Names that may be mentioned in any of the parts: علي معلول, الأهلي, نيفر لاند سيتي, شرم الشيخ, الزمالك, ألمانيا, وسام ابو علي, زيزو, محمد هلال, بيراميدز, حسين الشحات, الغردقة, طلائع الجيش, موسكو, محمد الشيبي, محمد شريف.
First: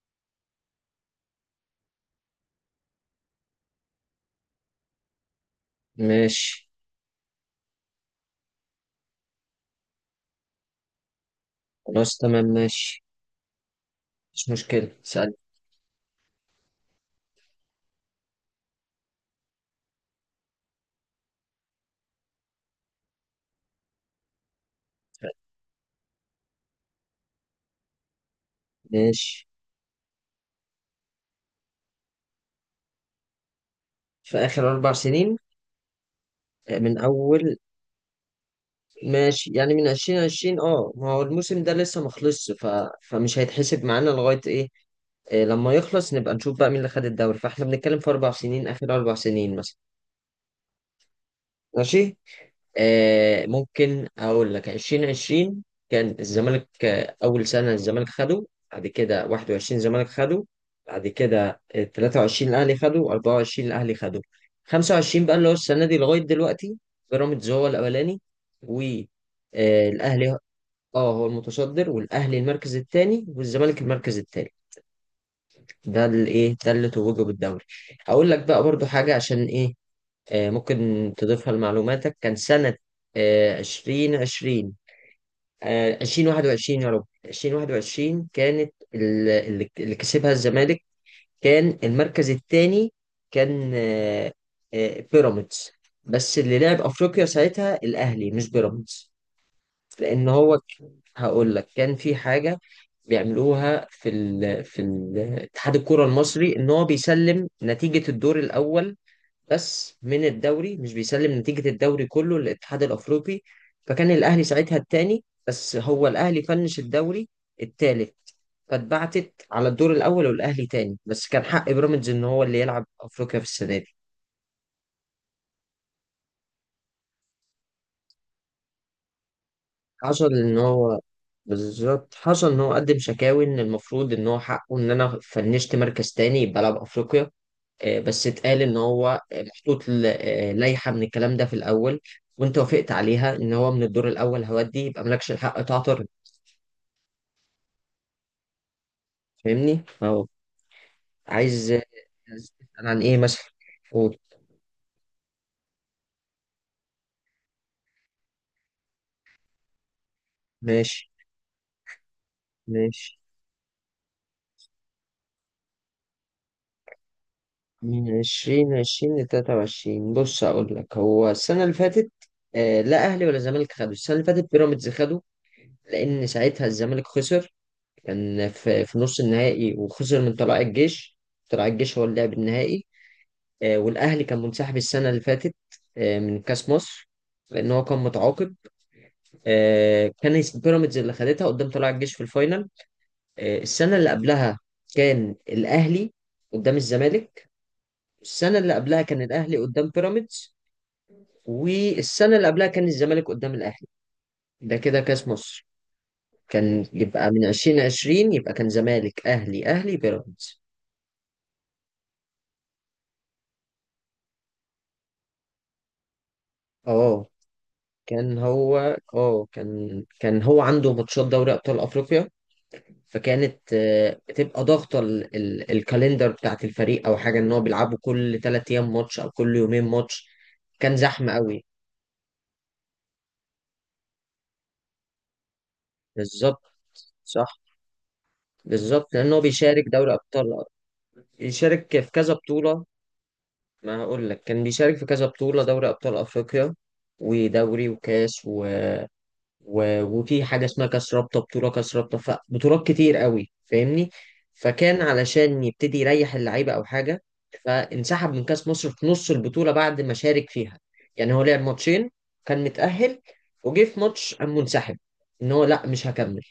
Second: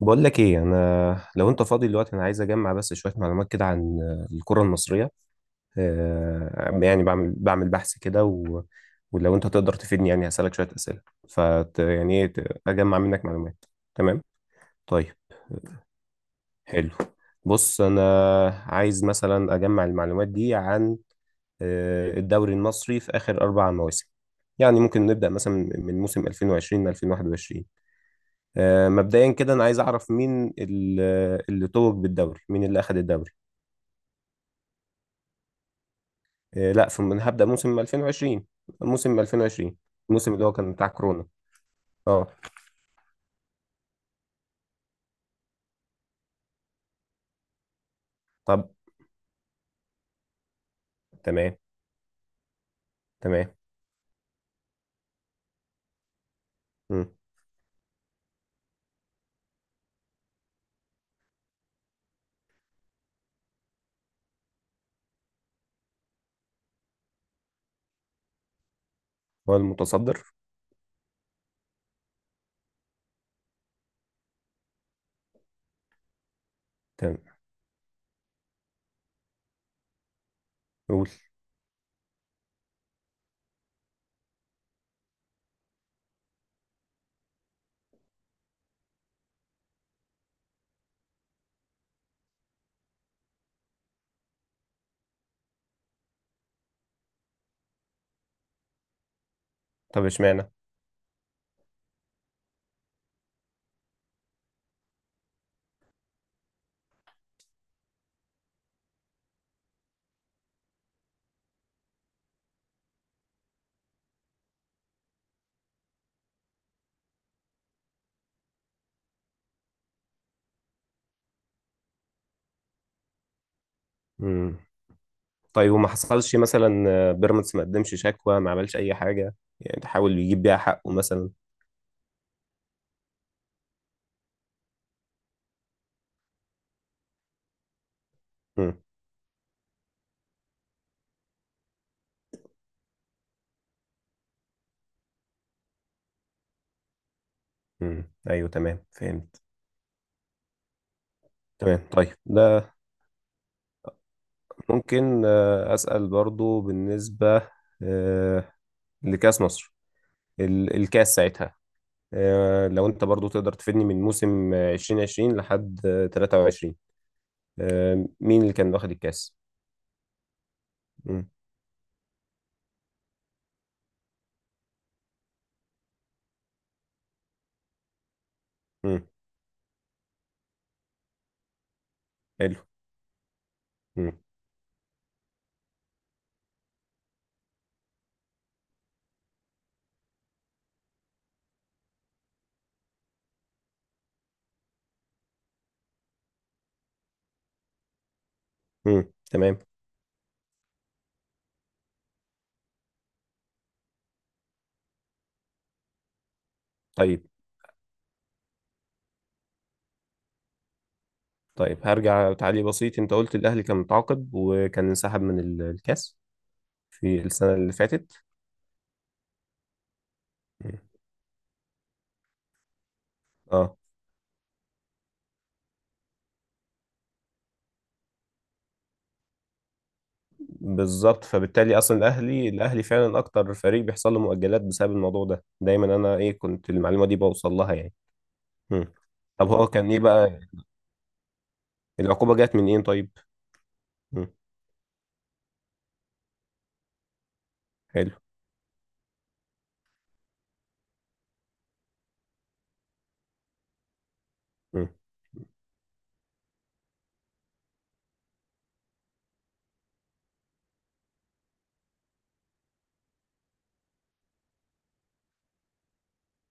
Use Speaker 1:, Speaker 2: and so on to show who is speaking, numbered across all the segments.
Speaker 1: بقول لك ايه، انا لو انت فاضي دلوقتي انا عايز اجمع بس شويه معلومات كده عن الكره المصريه.
Speaker 2: ماشي.
Speaker 1: يعني بعمل بحث كده و... ولو انت تقدر تفيدني يعني هسالك شويه اسئله. فت
Speaker 2: خلاص
Speaker 1: يعني ايه
Speaker 2: تمام
Speaker 1: اجمع
Speaker 2: ماشي.
Speaker 1: منك معلومات. تمام.
Speaker 2: مش مشكلة،
Speaker 1: طيب.
Speaker 2: سأل.
Speaker 1: حلو. بص، انا عايز مثلا اجمع المعلومات دي عن الدوري المصري في اخر اربع مواسم. يعني ممكن نبدا مثلا من موسم 2020 ل 2021. مبدئيا
Speaker 2: ماشي.
Speaker 1: كده انا عايز اعرف مين اللي توج بالدوري، مين اللي اخذ الدوري.
Speaker 2: في آخر أربع سنين،
Speaker 1: لا،
Speaker 2: من
Speaker 1: ثم أنا هبدا
Speaker 2: أول.
Speaker 1: موسم 2020، موسم
Speaker 2: ماشي، يعني
Speaker 1: 2020.
Speaker 2: من عشرين
Speaker 1: الموسم اللي هو
Speaker 2: عشرين،
Speaker 1: كان بتاع
Speaker 2: ما هو
Speaker 1: كورونا.
Speaker 2: الموسم ده لسه
Speaker 1: اه.
Speaker 2: مخلصش. فمش هيتحسب معانا لغاية إيه. إيه، لما يخلص نبقى نشوف بقى مين اللي خد الدوري، فاحنا بنتكلم في أربع سنين،
Speaker 1: طب
Speaker 2: آخر أربع سنين مثلا.
Speaker 1: تمام.
Speaker 2: ماشي،
Speaker 1: تمام.
Speaker 2: ممكن اقول لك 2020 كان الزمالك،
Speaker 1: مم.
Speaker 2: اول سنه الزمالك خده. بعد كده 21 الزمالك خده. بعد كده 23 الاهلي خده، 24 الاهلي خده. 25 بقى اللي هو السنه دي لغايه دلوقتي، بيراميدز هو الاولاني
Speaker 1: هو المتصدر.
Speaker 2: والاهلي. اه هو المتصدر، والاهلي المركز الثاني والزمالك المركز الثالث. ده ده اللي توجه
Speaker 1: تمام.
Speaker 2: بالدوري. اقول لك بقى برضو حاجه عشان ايه،
Speaker 1: قول.
Speaker 2: ممكن تضيفها لمعلوماتك. كان سنة عشرين عشرين، آه، عشرين واحد وعشرين يا رب عشرين واحد وعشرين كانت اللي كسبها الزمالك. كان المركز الثاني كان بيراميدز، بس اللي لعب أفريقيا ساعتها الأهلي مش بيراميدز.
Speaker 1: طب
Speaker 2: لأن
Speaker 1: اشمعنى؟
Speaker 2: هو ك- هقول لك كان في حاجة بيعملوها في ال اتحاد الكرة المصري، إن هو بيسلم نتيجة الدور الأول بس من الدوري، مش بيسلم نتيجة الدوري كله للاتحاد الأفريقي. فكان الأهلي ساعتها التاني، بس هو الأهلي فنش الدوري التالت. فاتبعتت على الدور الأول والأهلي تاني، بس كان حق بيراميدز إن هو اللي يلعب أفريقيا في السنة دي.
Speaker 1: مم. طيب، وما حصلش مثلا بيراميدز ما قدمش شكوى، ما عملش اي حاجه، يعني تحاول
Speaker 2: حصل
Speaker 1: يجيب بيها
Speaker 2: إن
Speaker 1: حقه
Speaker 2: هو
Speaker 1: مثلا؟
Speaker 2: بالظبط، حصل إن هو قدم شكاوي إن المفروض إن هو حقه، إن أنا فنشت مركز تاني يبقى ألعب أفريقيا. بس اتقال
Speaker 1: مم.
Speaker 2: ان هو محطوط لائحه من الكلام ده في الاول، وانت وافقت عليها، ان هو من الدور الاول هودي، يبقى مالكش الحق تعترض.
Speaker 1: مم. ايوه تمام، فهمت.
Speaker 2: فاهمني؟ فهو عايز
Speaker 1: تمام. طيب
Speaker 2: عايز
Speaker 1: ده،
Speaker 2: تسأل عن ايه مثلا؟ قول.
Speaker 1: ممكن اسال برضو بالنسبه آه، لكاس مصر،
Speaker 2: ماشي.
Speaker 1: الكاس ساعتها. لو انت
Speaker 2: ماشي.
Speaker 1: برضو تقدر تفيدني من موسم 2020 لحد 23،
Speaker 2: من
Speaker 1: مين اللي كان
Speaker 2: عشرين
Speaker 1: واخد
Speaker 2: عشرين
Speaker 1: الكاس؟
Speaker 2: لتلاتة وعشرين، بص أقول لك
Speaker 1: مم.
Speaker 2: هو السنة اللي فاتت آه لا أهلي ولا زمالك خدوا. السنة اللي فاتت بيراميدز خدوا، لأن ساعتها الزمالك خسر، كان في
Speaker 1: مم.
Speaker 2: نص النهائي وخسر من طلائع الجيش. طلائع الجيش هو اللي لعب
Speaker 1: حلو.
Speaker 2: النهائي.
Speaker 1: مم.
Speaker 2: والأهلي كان منسحب السنة اللي فاتت من كأس مصر، لأن هو كان متعاقب. كان بيراميدز اللي خدتها قدام طلائع الجيش في الفاينل. السنة اللي قبلها كان الأهلي قدام الزمالك. السنة اللي قبلها
Speaker 1: مم.
Speaker 2: كان الأهلي
Speaker 1: تمام.
Speaker 2: قدام بيراميدز، والسنة اللي قبلها كان الزمالك قدام الأهلي. ده كده كأس مصر، كان
Speaker 1: طيب.
Speaker 2: يبقى من عشرين عشرين يبقى كان زمالك أهلي أهلي بيراميدز.
Speaker 1: طيب هرجع تعليق بسيط، انت قلت الاهلي كان متعاقد وكان انسحب من الكاس في
Speaker 2: اه
Speaker 1: السنة اللي فاتت.
Speaker 2: كان هو اه كان كان هو
Speaker 1: مم.
Speaker 2: عنده ماتشات دوري أبطال أفريقيا، فكانت
Speaker 1: اه
Speaker 2: بتبقى ضاغطه الكالندر بتاعت الفريق او حاجه، ان هو بيلعبوا كل ثلاث ايام ماتش او كل يومين ماتش. كان
Speaker 1: بالظبط،
Speaker 2: زحمه قوي.
Speaker 1: فبالتالي اصلا الاهلي فعلا اكتر فريق بيحصل له مؤجلات بسبب الموضوع ده دايما. انا ايه، كنت
Speaker 2: بالظبط.
Speaker 1: المعلومة دي بوصل
Speaker 2: صح.
Speaker 1: لها يعني. مم.
Speaker 2: بالظبط، لان هو
Speaker 1: طب هو
Speaker 2: بيشارك
Speaker 1: كان ايه
Speaker 2: دوري
Speaker 1: بقى،
Speaker 2: ابطال، بيشارك في كذا
Speaker 1: العقوبة جت من
Speaker 2: بطوله.
Speaker 1: ايه طيب؟
Speaker 2: ما
Speaker 1: مم.
Speaker 2: هقول لك كان بيشارك في كذا بطوله، دوري ابطال افريقيا ودوري
Speaker 1: حلو.
Speaker 2: وكاس وفي حاجة اسمها كاس رابطة، بطولة كاس رابطة، فبطولات كتير قوي، فاهمني؟
Speaker 1: مم.
Speaker 2: فكان علشان يبتدي يريح اللعيبة أو حاجة، فانسحب من كاس مصر في نص البطولة بعد ما شارك فيها. يعني هو لعب ماتشين، كان متأهل، وجه في ماتش قام منسحب، إن هو لأ مش هكمل.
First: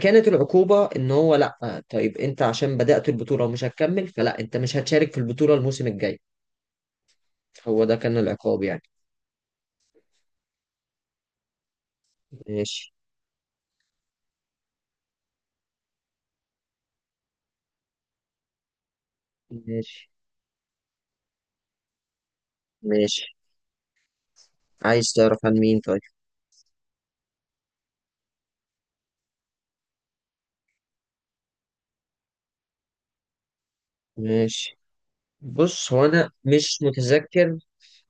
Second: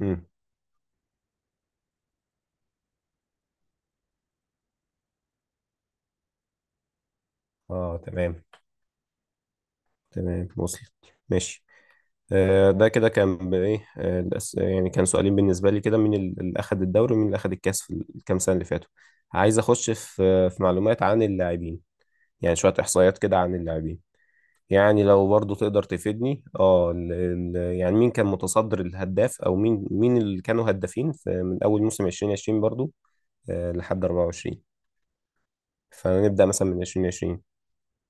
Speaker 1: مم.
Speaker 2: العقوبة إن هو لأ، طيب أنت عشان بدأت البطولة ومش هتكمل، فلأ أنت مش هتشارك في البطولة الموسم الجاي. هو ده
Speaker 1: اه
Speaker 2: كان
Speaker 1: تمام.
Speaker 2: العقاب يعني.
Speaker 1: تمام، وصلت. ماشي. آه ده
Speaker 2: ماشي.
Speaker 1: كده كان ايه، آه يعني كان سؤالين بالنسبة لي كده، مين اللي أخد الدوري ومين اللي أخد الكاس في الكام سنة اللي فاتوا. عايز أخش
Speaker 2: ماشي.
Speaker 1: في معلومات عن اللاعبين، يعني شوية إحصائيات
Speaker 2: ماشي.
Speaker 1: كده عن اللاعبين. يعني
Speaker 2: عايز
Speaker 1: لو
Speaker 2: تعرف عن
Speaker 1: برضو
Speaker 2: مين
Speaker 1: تقدر
Speaker 2: طيب؟
Speaker 1: تفيدني اه يعني مين كان متصدر الهداف، او مين اللي كانوا هدافين في من اول موسم 2020 برضو. آه لحد 24.
Speaker 2: ماشي. بص، هو انا
Speaker 1: فنبدأ مثلا من
Speaker 2: مش
Speaker 1: 2020.
Speaker 2: متذكر،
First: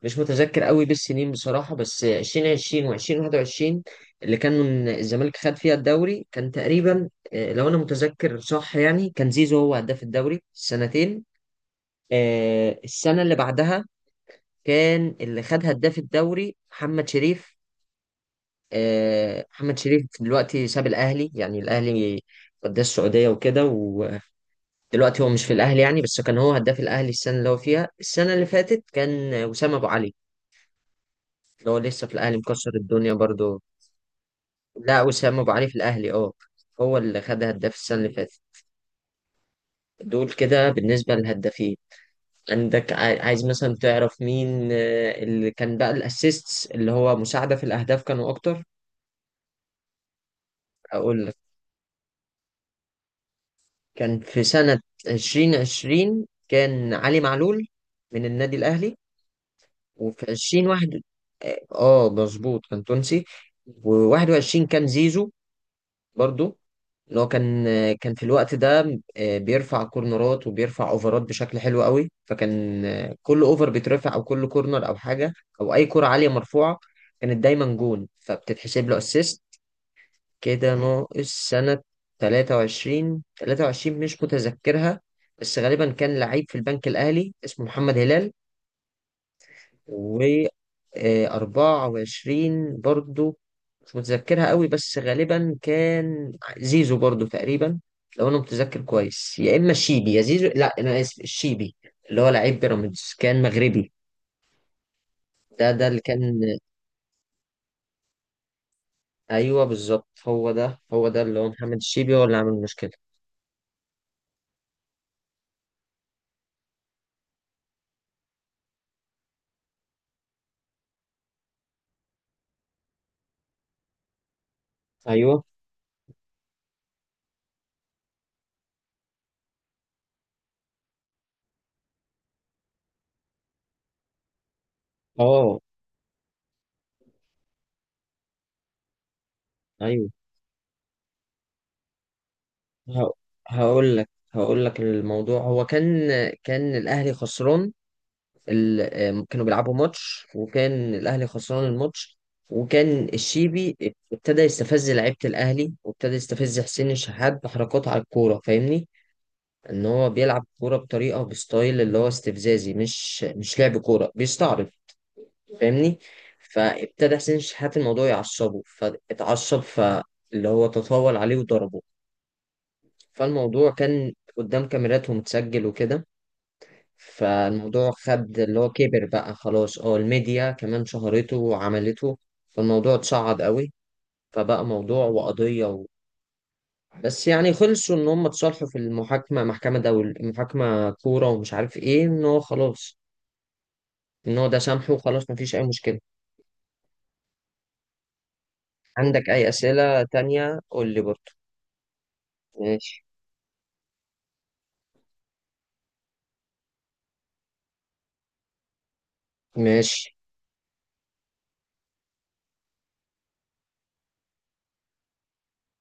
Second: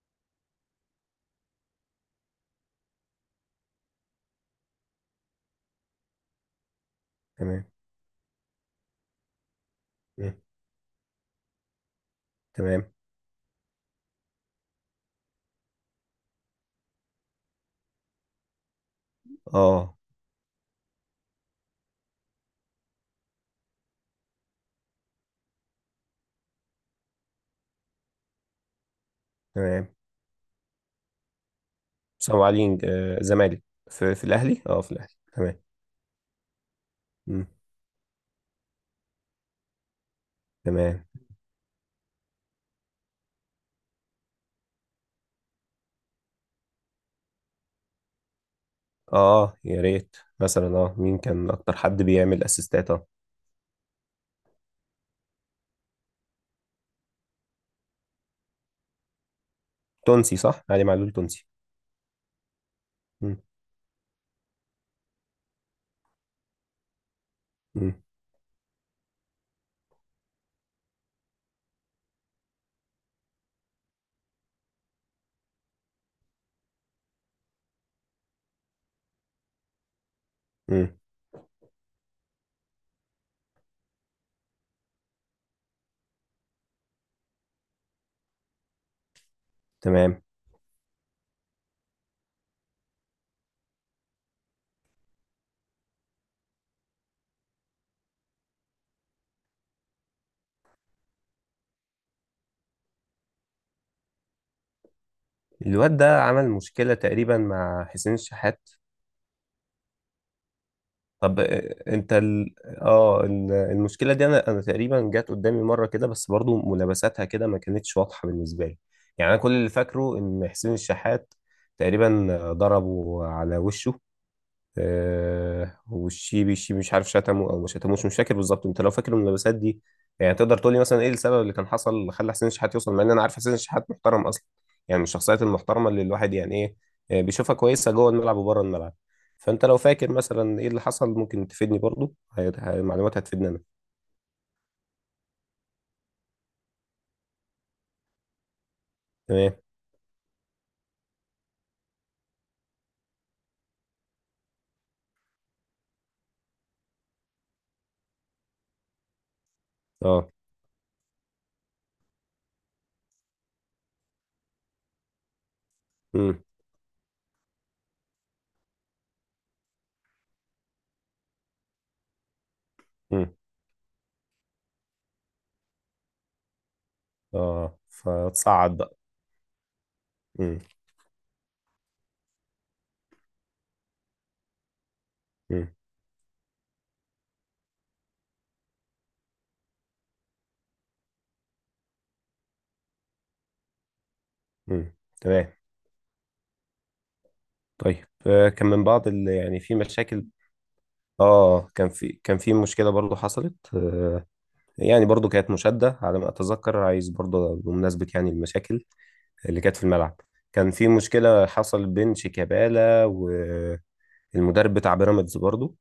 Speaker 2: مش متذكر قوي بالسنين بصراحه، بس 2020 و2021 اللي كان من الزمالك خد فيها الدوري، كان تقريبا
Speaker 1: تمام.
Speaker 2: لو انا متذكر صح يعني، كان زيزو هو هداف
Speaker 1: مم.
Speaker 2: الدوري السنتين.
Speaker 1: تمام.
Speaker 2: السنه اللي بعدها كان اللي خد هداف الدوري محمد شريف. محمد
Speaker 1: اه
Speaker 2: شريف دلوقتي ساب الاهلي، يعني الاهلي قدام السعوديه وكده، ودلوقتي هو مش في الاهلي يعني. بس كان هو هداف الاهلي السنه اللي هو فيها. السنه اللي فاتت كان وسام ابو
Speaker 1: تمام.
Speaker 2: علي، اللي هو لسه في الاهلي
Speaker 1: سلام
Speaker 2: مكسر
Speaker 1: علي.
Speaker 2: الدنيا برضو.
Speaker 1: زمالك. في الاهلي، اه في
Speaker 2: لا،
Speaker 1: الاهلي.
Speaker 2: وسام ابو
Speaker 1: تمام.
Speaker 2: علي في الاهلي اه، هو اللي خد
Speaker 1: مم.
Speaker 2: هداف السنه اللي فاتت. دول كده
Speaker 1: تمام.
Speaker 2: بالنسبه للهدافين. عندك عايز مثلا تعرف مين اللي كان بقى الاسيستس، اللي هو مساعده في الاهداف، كانوا اكتر؟
Speaker 1: اه يا ريت مثلا، اه مين
Speaker 2: اقول لك،
Speaker 1: كان اكتر حد بيعمل اسيستات اه.
Speaker 2: كان في سنه 2020 كان علي معلول من النادي الاهلي، وفي
Speaker 1: تونسي صح، علي
Speaker 2: 2021
Speaker 1: معلول تونسي؟
Speaker 2: اه مظبوط، كان تونسي.
Speaker 1: مم.
Speaker 2: و21 كان زيزو برضو، ان هو كان
Speaker 1: مم.
Speaker 2: كان في الوقت ده بيرفع كورنرات وبيرفع اوفرات بشكل حلو قوي، فكان كل اوفر بيترفع او كل كورنر او حاجه او اي كره عاليه مرفوعه، كانت دايما جون فبتتحسب له اسيست. كده
Speaker 1: مم.
Speaker 2: ناقص سنه 23. 23 مش متذكرها، بس غالبا كان لعيب في البنك الاهلي اسمه محمد هلال.
Speaker 1: تمام.
Speaker 2: و24 برضو مش متذكرها قوي، بس غالبا كان زيزو برضو تقريبا، لو انا متذكر كويس، يا اما الشيبي يا زيزو. لا انا اسف، الشيبي، اللي هو لعيب بيراميدز، كان مغربي. ده
Speaker 1: الواد
Speaker 2: اللي كان.
Speaker 1: ده عمل مشكلة تقريبا مع حسين الشحات.
Speaker 2: ايوه بالظبط، هو ده اللي
Speaker 1: طب
Speaker 2: هو محمد
Speaker 1: انت
Speaker 2: الشيبي، هو اللي عامل
Speaker 1: ال...
Speaker 2: المشكله.
Speaker 1: اه المشكله دي انا تقريبا جت قدامي مره كده، بس برضو ملابساتها كده ما كانتش واضحه بالنسبه لي. يعني انا كل اللي فاكره ان حسين الشحات تقريبا ضربه على وشه،
Speaker 2: ايوه.
Speaker 1: آه والشيبي، مش عارف شتمه او ما شتموش، مش فاكر بالظبط. انت لو فاكر الملابسات دي، يعني تقدر تقول لي مثلا ايه السبب اللي كان حصل اللي خلى حسين الشحات يوصل، مع ان انا عارف حسين الشحات محترم اصلا، يعني من الشخصيات
Speaker 2: اه.
Speaker 1: المحترمه اللي الواحد يعني ايه بيشوفها كويسه جوه الملعب وبره الملعب. فانت لو
Speaker 2: ايوه.
Speaker 1: فاكر مثلا ايه اللي حصل ممكن تفيدني برضو،
Speaker 2: ه-
Speaker 1: معلومات هتفيدني انا.
Speaker 2: هقول لك الموضوع. هو كان كان الاهلي خسران، كانوا
Speaker 1: تمام.
Speaker 2: بيلعبوا ماتش وكان الاهلي خسران الماتش. وكان الشيبي ابتدى يستفز لعيبه الاهلي، وابتدى يستفز حسين الشحات بحركات على الكوره، فاهمني؟ ان هو
Speaker 1: اه.
Speaker 2: بيلعب كوره بطريقه، بستايل اللي هو استفزازي، مش لعب كوره، بيستعرض، فاهمني؟
Speaker 1: امم.
Speaker 2: فابتدى حسين الشحات الموضوع يعصبه، فاتعصب، فاللي هو تطاول عليه وضربه.
Speaker 1: امم.
Speaker 2: فالموضوع كان قدام كاميرات ومتسجل وكده.
Speaker 1: اه
Speaker 2: فالموضوع خد اللي هو
Speaker 1: فتصعد بقى.
Speaker 2: كبر بقى، خلاص اه الميديا
Speaker 1: امم.
Speaker 2: كمان شهرته وعملته. فالموضوع اتصعد قوي، فبقى موضوع وقضية
Speaker 1: امم.
Speaker 2: و... بس يعني خلصوا ان هم اتصالحوا في المحاكمة، محكمة دول محاكمة كورة ومش عارف ايه، ان هو خلاص، ان هو ده
Speaker 1: امم.
Speaker 2: سامحه وخلاص،
Speaker 1: تمام.
Speaker 2: مفيش اي مشكلة.
Speaker 1: طيب كان من بعض
Speaker 2: عندك
Speaker 1: اللي
Speaker 2: اي
Speaker 1: يعني في
Speaker 2: اسئلة
Speaker 1: مشاكل.
Speaker 2: تانية قول لي برضه.
Speaker 1: اه كان في مشكله
Speaker 2: ماشي.
Speaker 1: برضو حصلت يعني برضو كانت مشاده، على ما اتذكر، عايز برضو بمناسبه يعني المشاكل اللي كانت في
Speaker 2: ماشي.
Speaker 1: الملعب. كان في مشكله حصل بين شيكابالا والمدرب بتاع بيراميدز برضو،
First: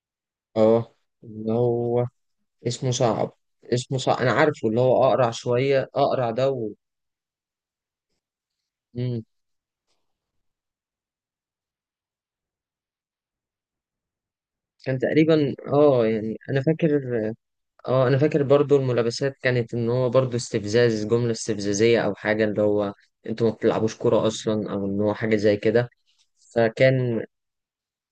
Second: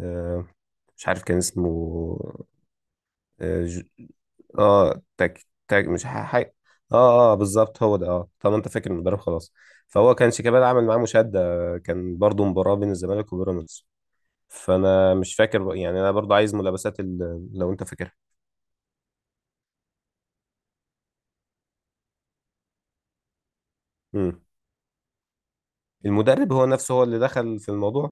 Speaker 1: آه،
Speaker 2: اه
Speaker 1: مش عارف كان
Speaker 2: اللي هو
Speaker 1: اسمه.
Speaker 2: اسمه صعب.
Speaker 1: اه
Speaker 2: اسمه صعب، انا عارفه، اللي هو اقرع
Speaker 1: تاك تاك،
Speaker 2: شوية،
Speaker 1: مش
Speaker 2: اقرع ده و...
Speaker 1: اه. اه بالظبط هو ده، اه. طب انت فاكر المدرب؟
Speaker 2: مم.
Speaker 1: خلاص. فهو كان شيكابالا عمل معاه مشاده، كان برضو مباراه بين الزمالك وبيراميدز.
Speaker 2: كان
Speaker 1: فانا مش
Speaker 2: تقريبا
Speaker 1: فاكر يعني
Speaker 2: اه،
Speaker 1: انا برضو
Speaker 2: يعني
Speaker 1: عايز
Speaker 2: انا
Speaker 1: ملابسات
Speaker 2: فاكر
Speaker 1: لو انت
Speaker 2: اه،
Speaker 1: فاكرها.
Speaker 2: انا فاكر برضو الملابسات كانت ان هو برضو استفزاز، جملة استفزازية او حاجة، اللي هو انتوا ما بتلعبوش كورة
Speaker 1: امم.
Speaker 2: اصلا، او ان هو حاجة زي كده.
Speaker 1: المدرب هو نفسه هو اللي
Speaker 2: فكان
Speaker 1: دخل في الموضوع.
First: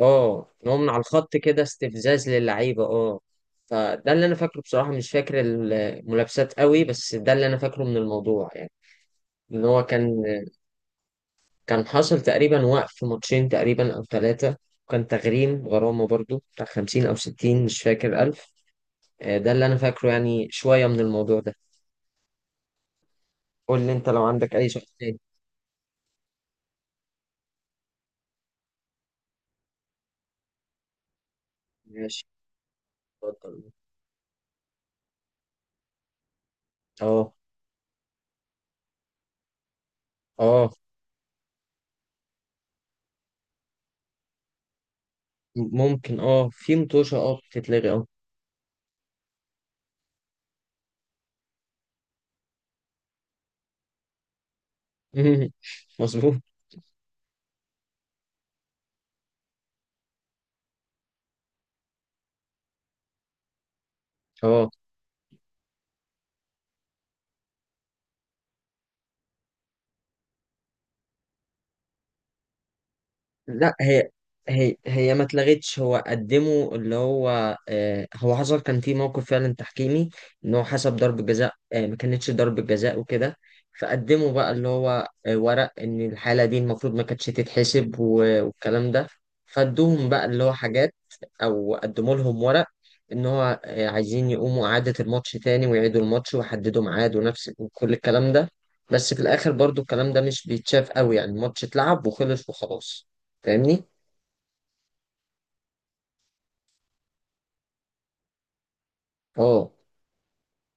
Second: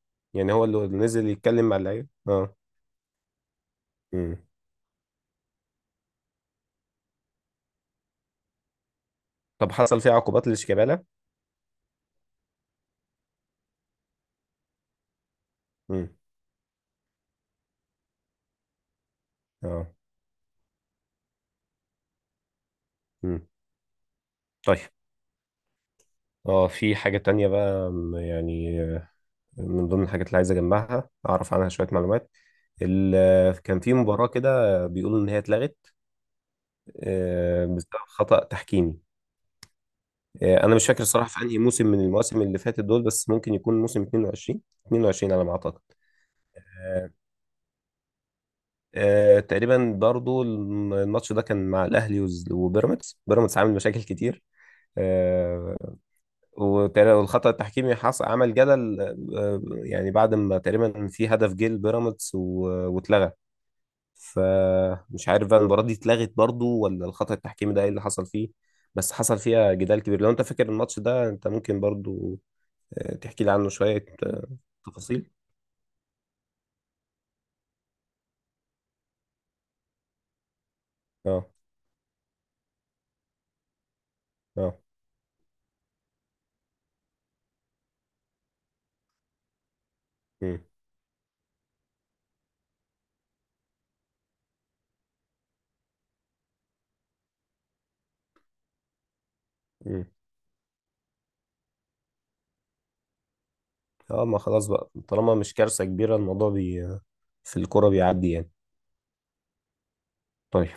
Speaker 2: اه
Speaker 1: يعني هو
Speaker 2: ان هو
Speaker 1: اللي
Speaker 2: من على
Speaker 1: نزل
Speaker 2: الخط كده
Speaker 1: يتكلم مع اللعيبه
Speaker 2: استفزاز
Speaker 1: اه.
Speaker 2: للعيبة اه. فده اللي انا
Speaker 1: امم.
Speaker 2: فاكره بصراحة، مش فاكر الملابسات قوي، بس ده اللي انا فاكره من الموضوع يعني. ان
Speaker 1: طب
Speaker 2: هو
Speaker 1: حصل فيه
Speaker 2: كان
Speaker 1: عقوبات لشيكابالا؟
Speaker 2: كان حاصل تقريبا وقف ماتشين تقريبا او ثلاثة. كان تغريم، غرامة
Speaker 1: امم.
Speaker 2: برضو بتاع خمسين أو ستين، مش فاكر. ده اللي انا
Speaker 1: اه.
Speaker 2: فاكره، يعني شويه من الموضوع ده.
Speaker 1: امم.
Speaker 2: قول لي انت لو عندك اي
Speaker 1: طيب،
Speaker 2: سؤال تاني.
Speaker 1: اه في حاجة تانية بقى يعني من ضمن الحاجات اللي عايز اجمعها، اعرف عنها شوية
Speaker 2: ماشي.
Speaker 1: معلومات.
Speaker 2: اتفضل.
Speaker 1: كان في مباراة كده، بيقولوا ان هي اتلغت
Speaker 2: اه.
Speaker 1: بسبب خطأ تحكيمي.
Speaker 2: اه
Speaker 1: انا مش فاكر الصراحه في انهي موسم من المواسم اللي فاتت دول، بس ممكن يكون موسم 22، 22 على ما اعتقد.
Speaker 2: ممكن، اه في
Speaker 1: آه،
Speaker 2: متوشه اه بتتلغي اه.
Speaker 1: تقريبا برضو الماتش ده كان مع الاهلي وبيراميدز، بيراميدز عامل مشاكل كتير. آه،
Speaker 2: مظبوط.
Speaker 1: والخطأ التحكيمي حصل عمل جدل، يعني بعد ما تقريبا في هدف جه لبيراميدز واتلغى.
Speaker 2: اه.
Speaker 1: فمش عارف بقى المباراة دي اتلغت برضو، ولا الخطأ التحكيمي ده ايه اللي حصل فيه. بس حصل فيها جدال كبير. لو انت فاكر الماتش ده، انت ممكن برضو تحكي لي عنه
Speaker 2: لا
Speaker 1: شوية
Speaker 2: هي هي هي ما
Speaker 1: تفاصيل.
Speaker 2: اتلغتش. هو قدمه اللي هو آه، هو حصل كان في موقف فعلا تحكيمي، ان هو حسب ضربة
Speaker 1: اه.
Speaker 2: جزاء آه ما كانتش ضربة جزاء وكده. فقدموا بقى اللي
Speaker 1: اه.
Speaker 2: هو آه ورق، ان الحالة دي المفروض ما كانتش تتحسب والكلام ده. فادوهم بقى اللي هو
Speaker 1: امم.
Speaker 2: حاجات، او قدموا لهم ورق، ان هو آه عايزين يقوموا اعادة الماتش تاني، ويعيدوا الماتش ويحددوا ميعاد ونفس وكل الكلام ده. بس في الاخر برضو
Speaker 1: امم.
Speaker 2: الكلام ده مش بيتشاف قوي، يعني الماتش اتلعب وخلص وخلاص، فاهمني؟
Speaker 1: اه ما خلاص بقى، طالما مش كارثة كبيرة الموضوع في الكورة بيعدي يعني.
Speaker 2: اه.
Speaker 1: طيب.